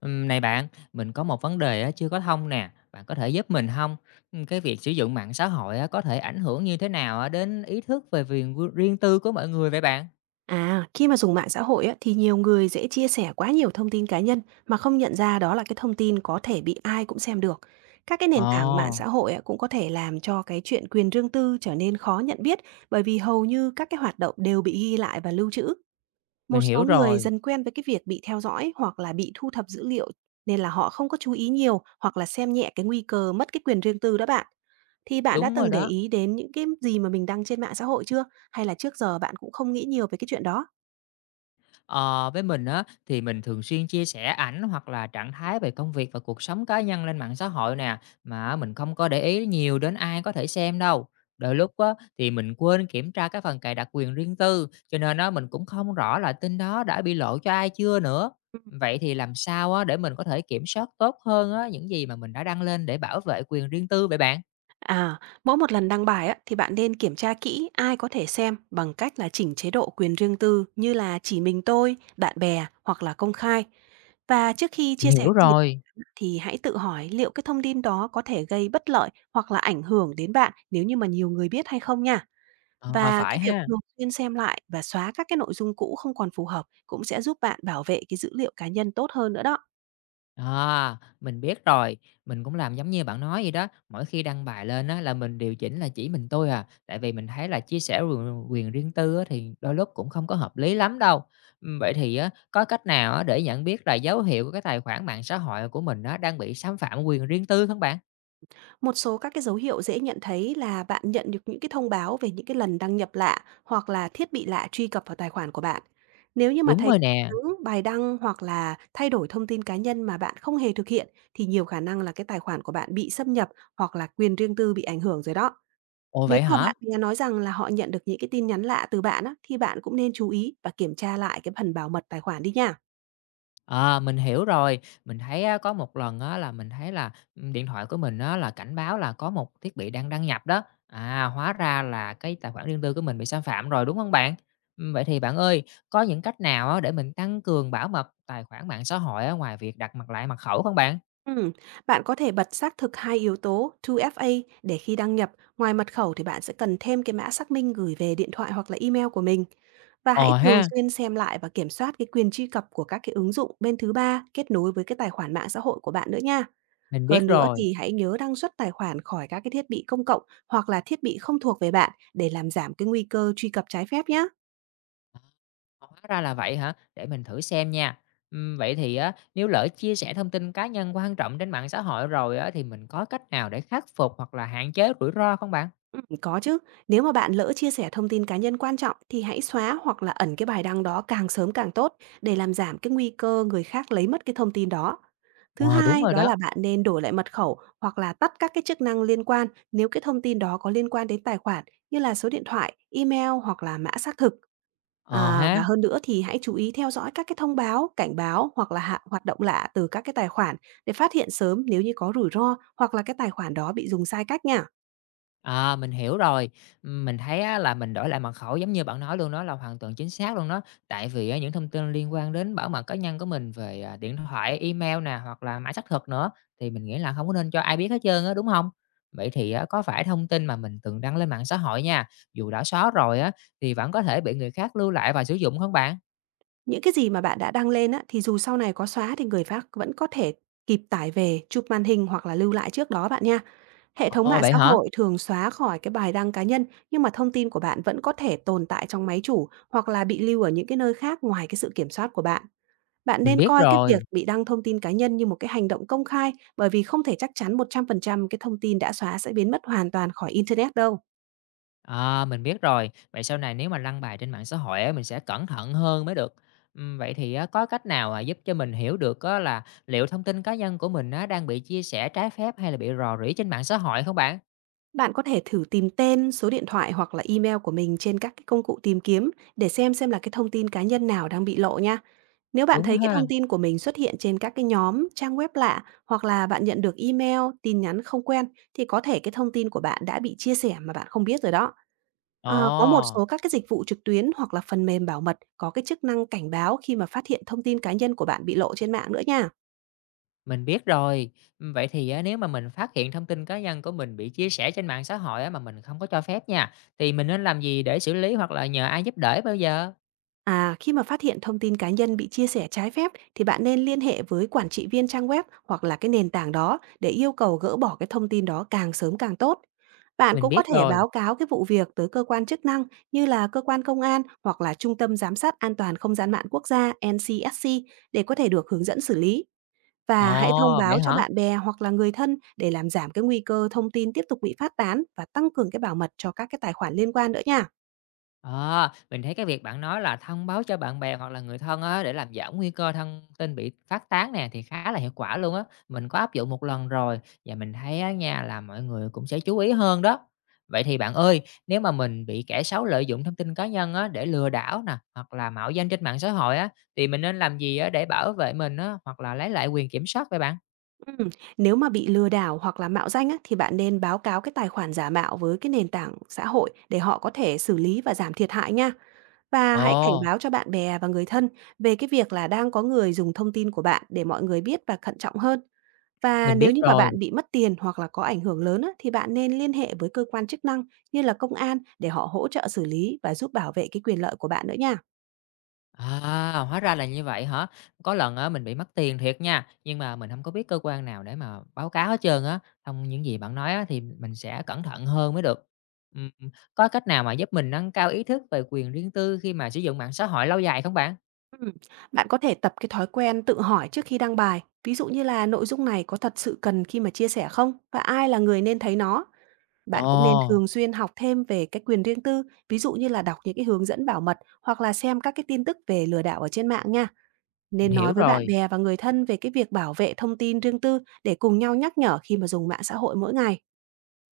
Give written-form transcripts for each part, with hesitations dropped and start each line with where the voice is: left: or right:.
left: Này bạn, mình có một vấn đề á, chưa có thông nè, bạn có thể giúp mình không? Cái việc sử dụng mạng xã hội á, có thể ảnh hưởng như thế nào á, đến ý thức về quyền riêng tư của mọi người vậy bạn?
right: À, khi mà dùng mạng xã hội á, thì nhiều người dễ chia sẻ quá nhiều thông tin cá nhân mà không nhận ra đó là cái thông tin có thể bị ai cũng xem được. Các cái nền tảng mạng
left: Ồ,
right: xã hội á, cũng có thể làm cho cái chuyện quyền riêng tư trở nên khó nhận biết bởi vì hầu như các cái hoạt động đều bị ghi lại và lưu trữ. Một
left: mình hiểu
right: số người
left: rồi,
right: dần quen với cái việc bị theo dõi hoặc là bị thu thập dữ liệu nên là họ không có chú ý nhiều hoặc là xem nhẹ cái nguy cơ mất cái quyền riêng tư đó bạn. Thì bạn đã
left: đúng rồi
right: từng để
left: đó.
right: ý đến những cái gì mà mình đăng trên mạng xã hội chưa? Hay là trước giờ bạn cũng không nghĩ nhiều về cái chuyện đó?
left: Ờ, với mình á thì mình thường xuyên chia sẻ ảnh hoặc là trạng thái về công việc và cuộc sống cá nhân lên mạng xã hội nè, mà mình không có để ý nhiều đến ai có thể xem đâu. Đôi lúc á thì mình quên kiểm tra cái phần cài đặt quyền riêng tư, cho nên á mình cũng không rõ là tin đó đã bị lộ cho ai chưa nữa.
right: Ừm.
left: Vậy thì làm sao á để mình có thể kiểm soát tốt hơn á những gì mà mình đã đăng lên để bảo vệ quyền riêng tư vậy bạn?
right: À, mỗi một lần đăng bài á, thì bạn nên kiểm tra kỹ ai có thể xem bằng cách là chỉnh chế độ quyền riêng tư như là chỉ mình tôi, bạn bè hoặc là công khai. Và trước khi chia
left: Mình
right: sẻ
left: hiểu
right: cái gì
left: rồi.
right: thì hãy tự hỏi liệu cái thông tin đó có thể gây bất lợi hoặc là ảnh hưởng đến bạn nếu như mà nhiều người biết hay không nha.
left: Ờ,
right: Và
left: phải
right: cái việc
left: ha.
right: thường xuyên xem lại và xóa các cái nội dung cũ không còn phù hợp cũng sẽ giúp bạn bảo vệ cái dữ liệu cá nhân tốt hơn nữa đó.
left: À, mình biết rồi, mình cũng làm giống như bạn nói vậy đó, mỗi khi đăng bài lên á là mình điều chỉnh là chỉ mình tôi à, tại vì mình thấy là chia sẻ quyền quyền riêng tư á thì đôi lúc cũng không có hợp lý lắm đâu. Vậy thì á có cách nào á để nhận biết là dấu hiệu của cái tài khoản mạng xã hội của mình á đang bị xâm phạm quyền riêng tư không bạn?
right: Một số các cái dấu hiệu dễ nhận thấy là bạn nhận được những cái thông báo về những cái lần đăng nhập lạ hoặc là thiết bị lạ truy cập vào tài khoản của bạn. Nếu như mà
left: Đúng
right: thấy
left: rồi nè.
right: trắng bài đăng hoặc là thay đổi thông tin cá nhân mà bạn không hề thực hiện thì nhiều khả năng là cái tài khoản của bạn bị xâm nhập hoặc là quyền riêng tư bị ảnh hưởng rồi đó.
left: Ồ
right: Nếu
left: vậy
right: mà
left: hả?
right: bạn nghe nói rằng là họ nhận được những cái tin nhắn lạ từ bạn á, thì bạn cũng nên chú ý và kiểm tra lại cái phần bảo mật tài khoản đi nha.
left: À, mình hiểu rồi. Mình thấy á, có một lần á, là mình thấy là, điện thoại của mình á, là cảnh báo là có một thiết bị đang đăng nhập đó. À, hóa ra là cái tài khoản riêng tư của mình bị xâm phạm rồi, đúng không bạn? Vậy thì bạn ơi, có những cách nào á, để mình tăng cường bảo mật tài khoản mạng xã hội á, ngoài việc đặt mặt lại mật khẩu không bạn?
right: Ừm, bạn có thể bật xác thực 2 yếu tố 2FA để khi đăng nhập, ngoài mật khẩu thì bạn sẽ cần thêm cái mã xác minh gửi về điện thoại hoặc là email của mình. Và
left: Ồ
right: hãy thường
left: ha,
right: xuyên xem lại và kiểm soát cái quyền truy cập của các cái ứng dụng bên thứ ba kết nối với cái tài khoản mạng xã hội của bạn nữa nha.
left: mình biết
right: Hơn nữa
left: rồi.
right: thì hãy nhớ đăng xuất tài khoản khỏi các cái thiết bị công cộng hoặc là thiết bị không thuộc về bạn để làm giảm cái nguy cơ truy cập trái phép nhé.
left: À, hóa ra là vậy hả? Để mình thử xem nha. Vậy thì á, nếu lỡ chia sẻ thông tin cá nhân quan trọng trên mạng xã hội rồi á, thì mình có cách nào để khắc phục hoặc là hạn chế rủi ro không bạn?
right: Có chứ. Nếu mà bạn lỡ chia sẻ thông tin cá nhân quan trọng thì hãy xóa hoặc là ẩn cái bài đăng đó càng sớm càng tốt để làm giảm cái nguy cơ người khác lấy mất cái thông tin đó. Thứ
left: Ờ, đúng
right: hai,
left: rồi
right: đó
left: đó.
right: là bạn nên đổi lại mật khẩu hoặc là tắt các cái chức năng liên quan nếu cái thông tin đó có liên quan đến tài khoản như là số điện thoại, email hoặc là mã xác thực.
left: Ờ
right: À,
left: ha,
right: và hơn nữa thì hãy chú ý theo dõi các cái thông báo, cảnh báo hoặc là hạ hoạt động lạ từ các cái tài khoản để phát hiện sớm nếu như có rủi ro hoặc là cái tài khoản đó bị dùng sai cách nha.
left: à, mình hiểu rồi. Mình thấy á là mình đổi lại mật khẩu giống như bạn nói luôn đó là hoàn toàn chính xác luôn đó. Tại vì á những thông tin liên quan đến bảo mật cá nhân của mình về, à, điện thoại, email nè, hoặc là mã xác thực nữa, thì mình nghĩ là không có nên cho ai biết hết trơn á, đúng không? Vậy thì á có phải thông tin mà mình từng đăng lên mạng xã hội nha, dù đã xóa rồi á, thì vẫn có thể bị người khác lưu lại và sử dụng không bạn?
right: Những cái gì mà bạn đã đăng lên á, thì dù sau này có xóa thì người khác vẫn có thể kịp tải về, chụp màn hình hoặc là lưu lại trước đó bạn nha. Hệ thống
left: Ồ,
right: mạng
left: vậy
right: xã
left: hả?
right: hội thường xóa khỏi cái bài đăng cá nhân, nhưng mà thông tin của bạn vẫn có thể tồn tại trong máy chủ hoặc là bị lưu ở những cái nơi khác ngoài cái sự kiểm soát của bạn. Bạn
left: Mình
right: nên
left: biết
right: coi cái việc
left: rồi.
right: bị đăng thông tin cá nhân như một cái hành động công khai bởi vì không thể chắc chắn 100% cái thông tin đã xóa sẽ biến mất hoàn toàn khỏi internet đâu.
left: À, mình biết rồi. Vậy sau này nếu mà đăng bài trên mạng xã hội á, mình sẽ cẩn thận hơn mới được. Vậy thì á, có cách nào à, giúp cho mình hiểu được á, là liệu thông tin cá nhân của mình á, đang bị chia sẻ trái phép hay là bị rò rỉ trên mạng xã hội không bạn?
right: Bạn có thể thử tìm tên, số điện thoại hoặc là email của mình trên các cái công cụ tìm kiếm để xem là cái thông tin cá nhân nào đang bị lộ nha. Nếu bạn
left: Đúng
right: thấy cái thông
left: ha.
right: tin của mình xuất hiện trên các cái nhóm, trang web lạ hoặc là bạn nhận được email, tin nhắn không quen thì có thể cái thông tin của bạn đã bị chia sẻ mà bạn không biết rồi đó. À, có một
left: Ồ,
right: số các cái dịch vụ trực tuyến hoặc là phần mềm bảo mật có cái chức năng cảnh báo khi mà phát hiện thông tin cá nhân của bạn bị lộ trên mạng nữa nha.
left: mình biết rồi. Vậy thì á, nếu mà mình phát hiện thông tin cá nhân của mình bị chia sẻ trên mạng xã hội á, mà mình không có cho phép nha, thì mình nên làm gì để xử lý hoặc là nhờ ai giúp đỡ bây giờ?
right: À, khi mà phát hiện thông tin cá nhân bị chia sẻ trái phép thì bạn nên liên hệ với quản trị viên trang web hoặc là cái nền tảng đó để yêu cầu gỡ bỏ cái thông tin đó càng sớm càng tốt. Bạn
left: Mình
right: cũng có
left: biết
right: thể
left: rồi.
right: báo cáo cái vụ việc tới cơ quan chức năng như là cơ quan công an hoặc là Trung tâm Giám sát An toàn Không gian mạng quốc gia NCSC để có thể được hướng dẫn xử lý. Và hãy thông
left: Ồ, vậy
right: báo cho
left: hả?
right: bạn bè hoặc là người thân để làm giảm cái nguy cơ thông tin tiếp tục bị phát tán và tăng cường cái bảo mật cho các cái tài khoản liên quan nữa nha.
left: À, mình thấy cái việc bạn nói là thông báo cho bạn bè hoặc là người thân á, để làm giảm nguy cơ thông tin bị phát tán nè thì khá là hiệu quả luôn á. Mình có áp dụng một lần rồi và mình thấy á nha là mọi người cũng sẽ chú ý hơn đó. Vậy thì bạn ơi, nếu mà mình bị kẻ xấu lợi dụng thông tin cá nhân á, để lừa đảo nè hoặc là mạo danh trên mạng xã hội á, thì mình nên làm gì á, để bảo vệ mình á, hoặc là lấy lại quyền kiểm soát vậy bạn?
right: Ừm, nếu mà bị lừa đảo hoặc là mạo danh á, thì bạn nên báo cáo cái tài khoản giả mạo với cái nền tảng xã hội để họ có thể xử lý và giảm thiệt hại nha. Và hãy cảnh
left: Ồ,
right: báo cho bạn bè và người thân về cái việc là đang có người dùng thông tin của bạn để mọi người biết và thận trọng hơn. Và
left: mình biết
right: nếu như mà
left: rồi.
right: bạn bị mất tiền hoặc là có ảnh hưởng lớn á, thì bạn nên liên hệ với cơ quan chức năng như là công an để họ hỗ trợ xử lý và giúp bảo vệ cái quyền lợi của bạn nữa nha.
left: À, hóa ra là như vậy hả? Có lần á mình bị mất tiền thiệt nha, nhưng mà mình không có biết cơ quan nào để mà báo cáo hết trơn á. Thông những gì bạn nói á thì mình sẽ cẩn thận hơn mới được. Ừm, có cách nào mà giúp mình nâng cao ý thức về quyền riêng tư khi mà sử dụng mạng xã hội lâu dài không bạn?
right: Ừm, bạn có thể tập cái thói quen tự hỏi trước khi đăng bài, ví dụ như là nội dung này có thật sự cần khi mà chia sẻ không và ai là người nên thấy nó. Bạn cũng nên
left: Ồ,
right: thường xuyên học thêm về cái quyền riêng tư, ví dụ như là đọc những cái hướng dẫn bảo mật hoặc là xem các cái tin tức về lừa đảo ở trên mạng nha.
left: mình
right: Nên nói
left: hiểu
right: với bạn
left: rồi.
right: bè và người thân về cái việc bảo vệ thông tin riêng tư để cùng nhau nhắc nhở khi mà dùng mạng xã hội mỗi ngày.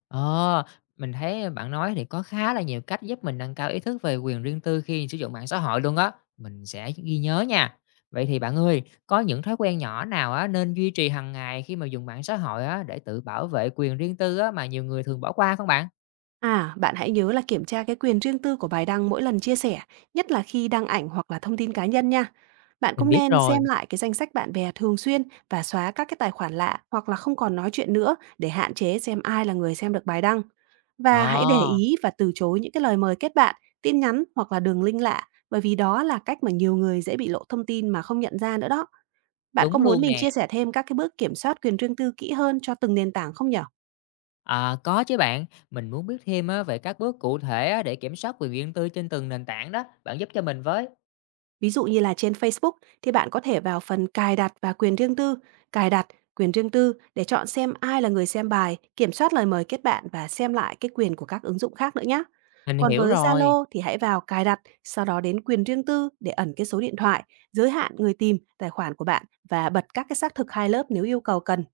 left: Ờ, mình thấy bạn nói thì có khá là nhiều cách giúp mình nâng cao ý thức về quyền riêng tư khi sử dụng mạng xã hội luôn á. Mình sẽ ghi nhớ nha. Vậy thì bạn ơi, có những thói quen nhỏ nào á nên duy trì hàng ngày khi mà dùng mạng xã hội á để tự bảo vệ quyền riêng tư á mà nhiều người thường bỏ qua không bạn?
right: À, bạn hãy nhớ là kiểm tra cái quyền riêng tư của bài đăng mỗi lần chia sẻ, nhất là khi đăng ảnh hoặc là thông tin cá nhân nha. Bạn
left: Mình
right: cũng
left: biết
right: nên xem
left: rồi.
right: lại cái danh sách bạn bè thường xuyên và xóa các cái tài khoản lạ hoặc là không còn nói chuyện nữa để hạn chế xem ai là người xem được bài đăng. Và hãy để
left: Ờ,
right: ý và từ chối những cái lời mời kết bạn, tin nhắn hoặc là đường link lạ, bởi vì đó là cách mà nhiều người dễ bị lộ thông tin mà không nhận ra nữa đó. Bạn có
left: đúng
right: muốn
left: luôn
right: mình
left: nè.
right: chia sẻ thêm các cái bước kiểm soát quyền riêng tư kỹ hơn cho từng nền tảng không nhở?
left: À, có chứ bạn, mình muốn biết thêm á, về các bước cụ thể á, để kiểm soát quyền riêng tư trên từng nền tảng đó, bạn giúp cho mình với.
right: Ví dụ như là trên Facebook thì bạn có thể vào phần cài đặt và quyền riêng tư, cài đặt quyền riêng tư để chọn xem ai là người xem bài, kiểm soát lời mời kết bạn và xem lại cái quyền của các ứng dụng khác nữa nhé.
left: Mình
right: Còn
left: hiểu
right: với
left: rồi.
right: Zalo thì hãy vào cài đặt, sau đó đến quyền riêng tư để ẩn cái số điện thoại, giới hạn người tìm, tài khoản của bạn và bật các cái xác thực 2 lớp nếu yêu cầu cần.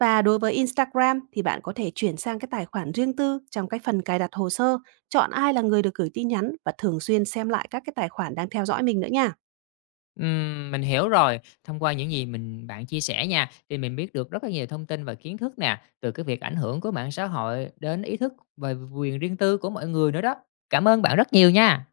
right: Và đối với Instagram thì bạn có thể chuyển sang cái tài khoản riêng tư trong cái phần cài đặt hồ sơ, chọn ai là người được gửi tin nhắn và thường xuyên xem lại các cái tài khoản đang theo dõi mình nữa nha.
left: Mình hiểu rồi. Thông qua những gì mình bạn chia sẻ nha, thì mình biết được rất là nhiều thông tin và kiến thức nè, từ cái việc ảnh hưởng của mạng xã hội đến ý thức về quyền riêng tư của mọi người nữa đó. Cảm ơn bạn rất nhiều nha.